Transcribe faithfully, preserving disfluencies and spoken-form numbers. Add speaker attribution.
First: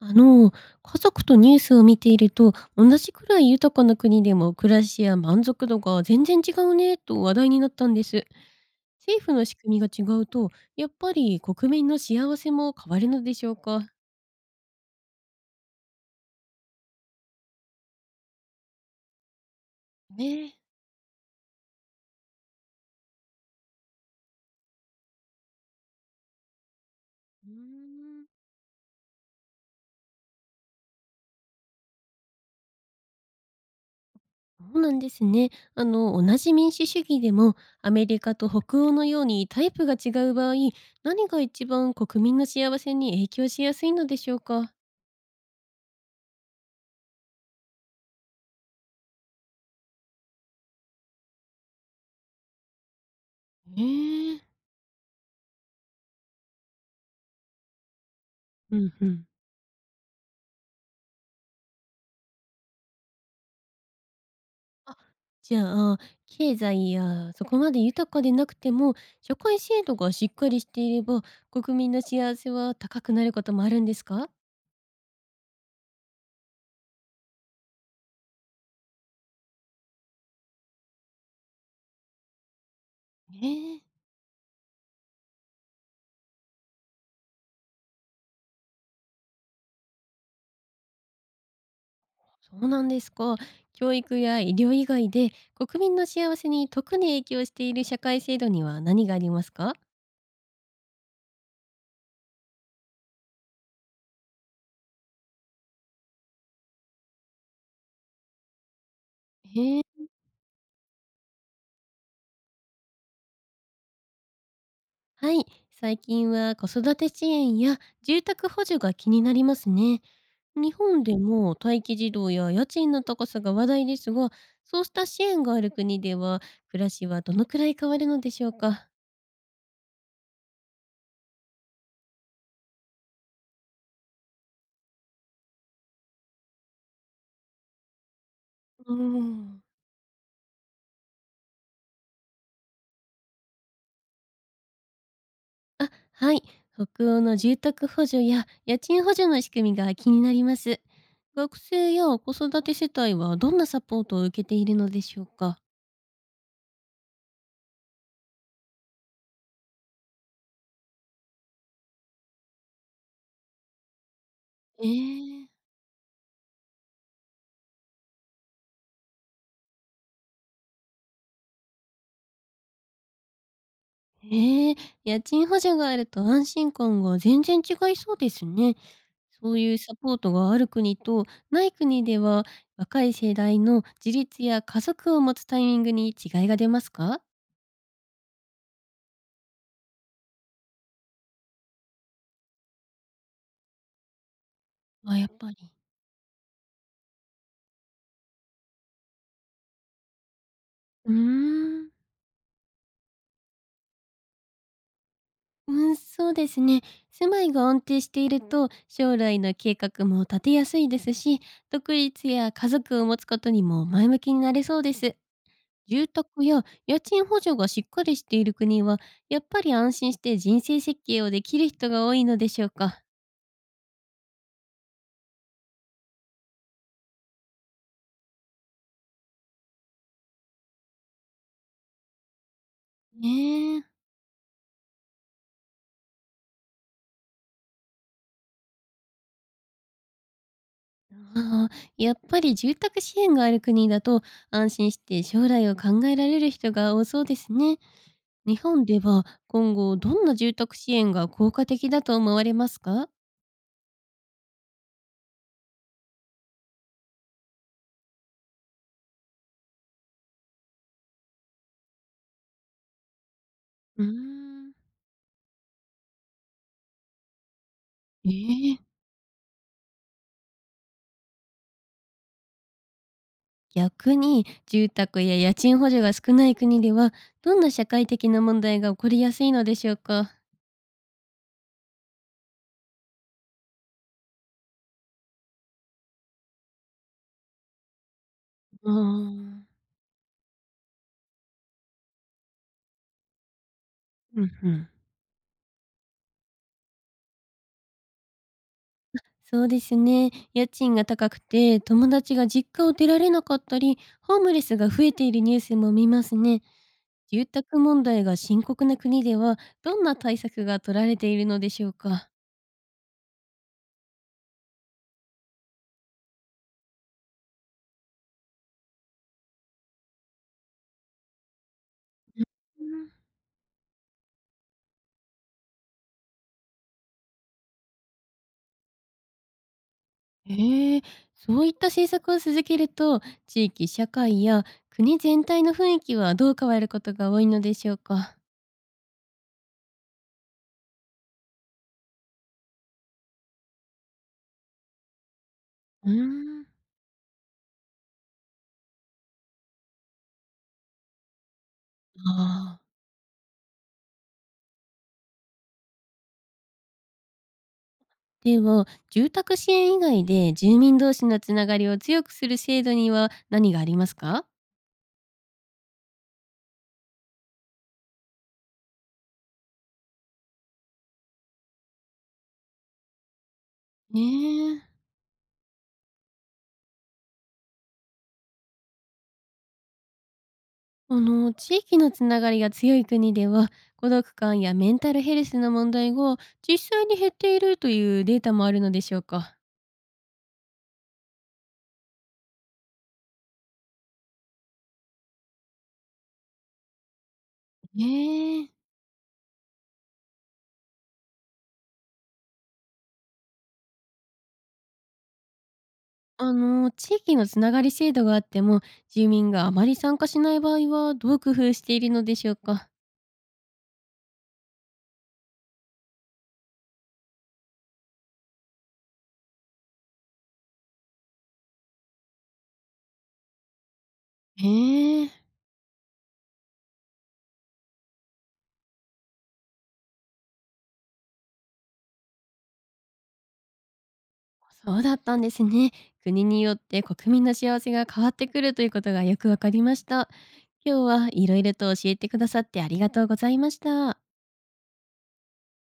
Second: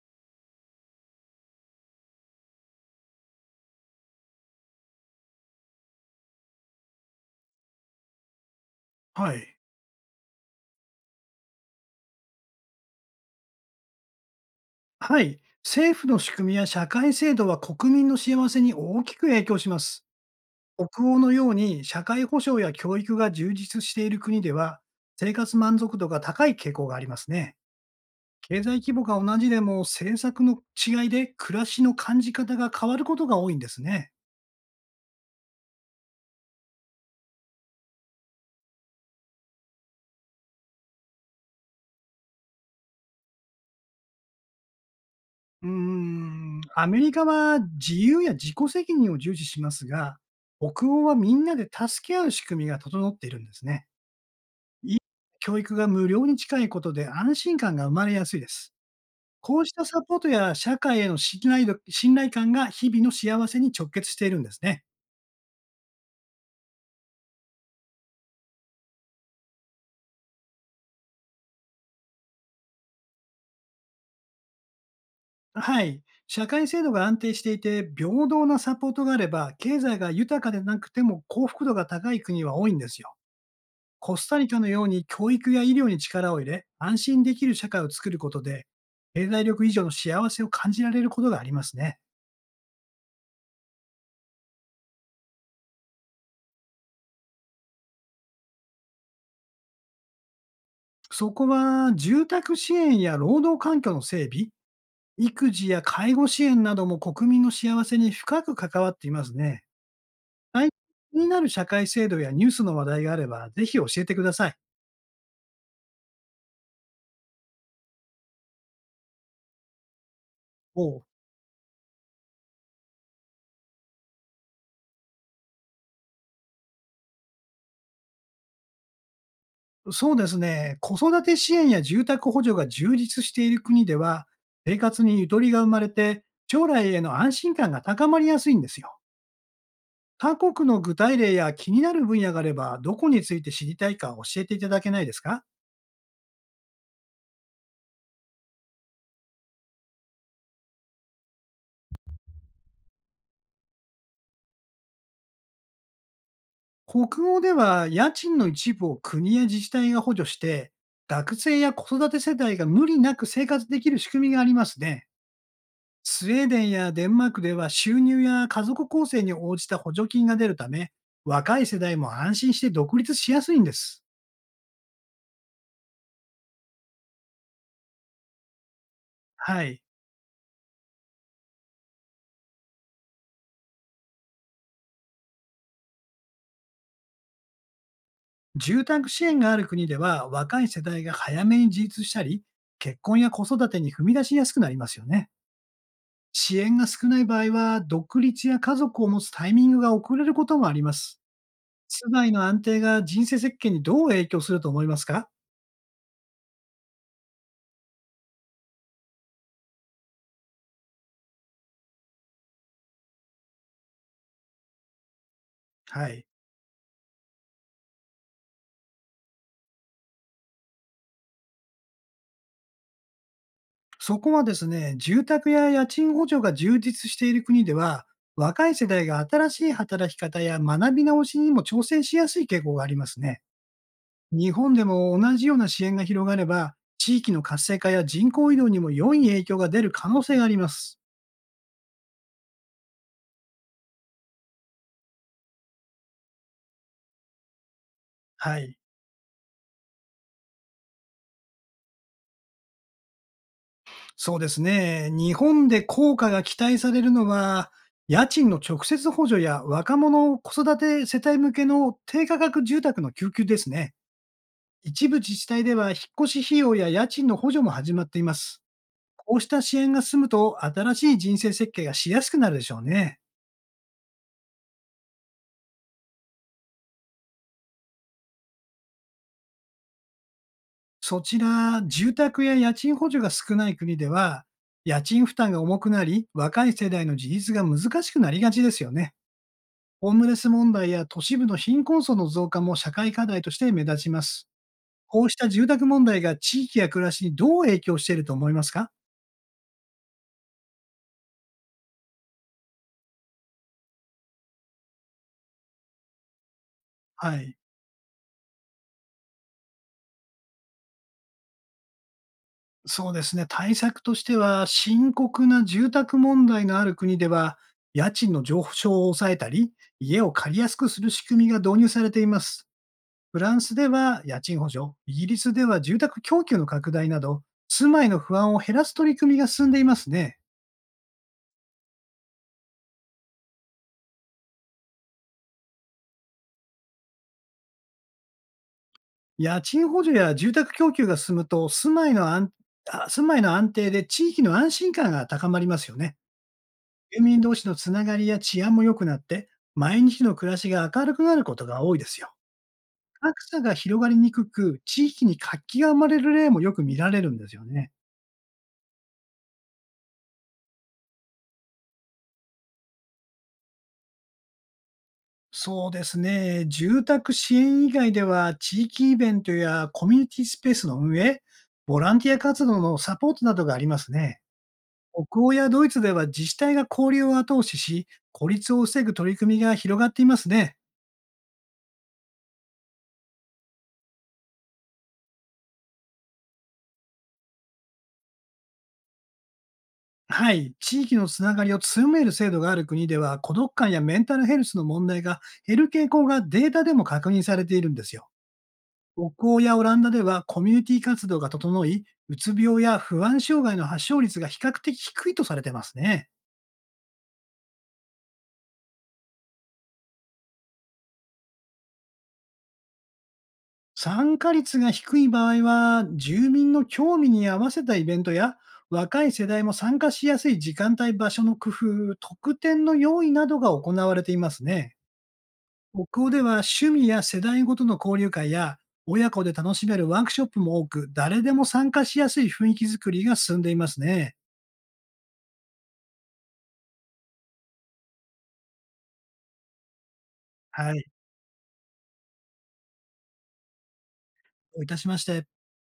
Speaker 1: あの、家族とニュースを見ていると、同じくらい豊かな国でも暮らしや満足度が全然違うねと話題になったんです。政府
Speaker 2: は
Speaker 1: の
Speaker 2: い。
Speaker 1: 仕組みが違うと、やっぱり国民の幸せも変わるのでしょうか。
Speaker 2: はい。政府の仕組みや社会制度は国民の幸せに大きく影響します。
Speaker 1: ねえ。
Speaker 2: 北欧のように社会保障や教育が充実している国では、生活満足度が高い傾向があります
Speaker 1: うー
Speaker 2: ね。
Speaker 1: ん、
Speaker 2: 経済規模が同じでも政策の違いで暮らしの感じ方が変わることが多いんですね。
Speaker 1: そうなんですね。あの、同じ民主主義でも、アメリカと北欧のようにタイプが違う場合、何が一番国民の幸せに影響しやすいのでしょうか。
Speaker 2: うーん、アメリカは自由や自己責任を重視しますが、北欧はみんなで助け合う仕組みが整っているんですね。
Speaker 1: ええ。
Speaker 2: 教育が無料に近いことで安心感が生まれやすいです。
Speaker 1: うんうん。
Speaker 2: こうしたサポートや社会への信頼度信頼感が日々の幸せに直結しているんですね。
Speaker 1: あ、じゃあ、経済やそこまで豊かでなくても、社会制度がしっかりしていれば、国民の幸せは高くなることもあるんですか？
Speaker 2: はい。社会制度が安定していて、平等なサポートがあれば、経済が豊かでなくても幸福度が高い国は多いんですよ。
Speaker 1: ねえ。
Speaker 2: コスタリカのように教育や医療に力を入れ、安心できる社会を作ることで、経済力以上の幸せを感じられることがありますね。
Speaker 1: そうなんですか。教育や医療以外で、国民の幸せに特に影響している社会制度には何がありますか？
Speaker 2: そこは、住宅支援や労働環境の整備、育児や介護支援なども国民の幸せに深く関わっていますね。
Speaker 1: へえ。
Speaker 2: 最近気になる社会制度やニュースの話題があれば、ぜひ教えてください。
Speaker 1: はい、最近は子育て支援や住宅補助が気になりますね。日
Speaker 2: お
Speaker 1: 本
Speaker 2: う、
Speaker 1: でも待機児童や家賃の高さが話題ですが、そうした支援がある国では暮らしはどのくらい変わるのでしょうか。
Speaker 2: そうですね。子育て支援や住宅補助が充実している国では、生活にゆとりが生まれて、将来への安心感が高まりやすいんです
Speaker 1: う
Speaker 2: よ。
Speaker 1: ーん、
Speaker 2: 他国の具体例や気になる分野があれば、どこについて知りたいか教えていただけないですか。
Speaker 1: あ、はい、北欧の住宅補助や家賃補助の仕組みが気になります。学生や子育て世帯はどんなサポートを受けているのでしょうか。
Speaker 2: 北欧では家賃の一部を国や自治体が補助して、学生や子育て世帯が無理なく生活できる仕組みがあります
Speaker 1: え
Speaker 2: ね。
Speaker 1: え。
Speaker 2: スウェーデンやデンマークでは収入や家族構成に応じた補助金が出るため、若い世代も安心して独立しやすいんです。
Speaker 1: ええ、家賃補助があると安心感が全然違いそうですね。そう
Speaker 2: は
Speaker 1: いう
Speaker 2: い。
Speaker 1: サポートがある国とない国では、若い世代の自立や家族を持つタイミングに違いが出ますか？
Speaker 2: 住宅支援がある国では若い世代が早めに自立したり、結婚や子育てに踏み出しやすくなりますよ
Speaker 1: あ、や
Speaker 2: ね。
Speaker 1: っぱり。
Speaker 2: 支援が少ない場合は、独立や家族を持つタイミングが遅れることもありま
Speaker 1: うー
Speaker 2: す。
Speaker 1: ん、
Speaker 2: 住まいの安定が人生設計にどう影響すると思いますか。
Speaker 1: うん、そうですね。住まいが安定していると将来の計画も立てやすいですし、独立や家族を持つことにも前向きになれそうです。
Speaker 2: は
Speaker 1: 住
Speaker 2: い。
Speaker 1: 宅や家賃補助がしっかりしている国は、やっぱり安心して人生設計をできる人が多いのでしょうか。
Speaker 2: そこはですね、住宅や家賃補助が充実している国では、若い世代が新しい働き方や学び直しにも挑戦しやすい傾向がありますね。
Speaker 1: ねえ。
Speaker 2: 日本でも同じような支援が広がれば、地域の活性化や人口移動にも良い影響が出る可能性があります。
Speaker 1: ああ、やっぱり住宅支援がある国だと安心して将来を考えられる人が多そうですね。
Speaker 2: は
Speaker 1: 日
Speaker 2: い。
Speaker 1: 本では今後どんな住宅支援が効果的だと思われますか？
Speaker 2: そうですね。日本で効果が期待されるのは、家賃の直接補助や若者子育て世帯向けの低価格住宅の救急ですね。
Speaker 1: うーん。
Speaker 2: 一部自治体では引っ越し費用や家賃の補助も始まっています。
Speaker 1: ええ。
Speaker 2: こうした支援が進むと新しい人生設計がしやすくなるでしょうね。
Speaker 1: 逆に住宅や家賃補助が少ない国ではどんな社会的な問題が起こりやすいのでしょうか。
Speaker 2: そちら、住宅や家賃補助が少ない国では、家賃負担が重くなり、若い世代の自立が難しくなりがちですよ
Speaker 1: うー
Speaker 2: ね。
Speaker 1: ん。
Speaker 2: ホームレス問題や都市部の貧困層の増加も社会課題として目立ちま
Speaker 1: う
Speaker 2: す。
Speaker 1: んうん。
Speaker 2: こうした住宅問題が地域や暮らしにどう影響していると思いますか。
Speaker 1: そうですね。家賃が高くて、友達が実家を出られなかったり、ホームレスが増えているニュースも見ますね。
Speaker 2: は
Speaker 1: 住
Speaker 2: い。
Speaker 1: 宅問題が深刻な国では、どんな対策が取られているのでしょうか。
Speaker 2: そうですね。対策としては、深刻な住宅問題のある国では、家賃の上昇を抑えたり、家を借りやすくする仕組みが導入されています。
Speaker 1: うん。
Speaker 2: フランスでは家賃補助、イギリスでは住宅供給の拡大など、住まいの不安を減らす取り組みが進んでいますね。
Speaker 1: ええ。そういった政策を続けると、地域社会や国全体の雰囲気はどう変わることが多いのでしょうか。
Speaker 2: 家賃補助や住宅供給が進むと、住まいの安あ住まいの安定で地域の安心感が高まりますよ
Speaker 1: うー
Speaker 2: ね。
Speaker 1: ん。
Speaker 2: 住民同士のつながりや治安も良くなって、毎日の暮らしが明るくなることが多いですよ。
Speaker 1: ああ。
Speaker 2: 格差が広がりにくく、地域に活気が生まれる例もよく見られるんですよね。
Speaker 1: では、住宅支援以外で住民同士のつながりを強くする制度には何がありますか？
Speaker 2: そうですね。住宅支援以外では、地域イベントやコミュニティスペースの運営、ボランティア活動のサポートなどがあります
Speaker 1: ね
Speaker 2: ね。
Speaker 1: え。
Speaker 2: 北欧やドイツでは自治体が交流を後押しし、孤立を防ぐ取り組みが広がっていますね。
Speaker 1: あの、地域のつながりが強い国では、孤独感やメンタルヘルスの問題が実際に減っているというデータもあるのでしょうか？
Speaker 2: はい。地域のつながりを強める制度がある国では、孤独感やメンタルヘルスの問題が減る傾向がデータでも確認されているんですよ。
Speaker 1: ねえ。
Speaker 2: 北欧やオランダではコミュニティ活動が整い、うつ病や不安障害の発症率が比較的低いとされてますね。
Speaker 1: あの、地域のつながり制度があっても、住民があまり参加しない場合はどう工夫しているのでしょうか？
Speaker 2: 参加率が低い場合は、住民の興味に合わせたイベントや、若い世代も参加しやすい時間帯、場所の工夫、特典の用意などが行われています
Speaker 1: ね
Speaker 2: ね。
Speaker 1: え。
Speaker 2: 北欧では趣味や世代ごとの交流会や、親子で楽しめるワークショップも多く、誰でも参加しやすい雰囲気づくりが進んでいますね。
Speaker 1: そうだったんですね。国によって国民の幸せが変わってくるということがよくわかりました。
Speaker 2: は
Speaker 1: 今日
Speaker 2: い。
Speaker 1: はいろいろと教えてくださってありがとうございました。
Speaker 2: どういたしまして。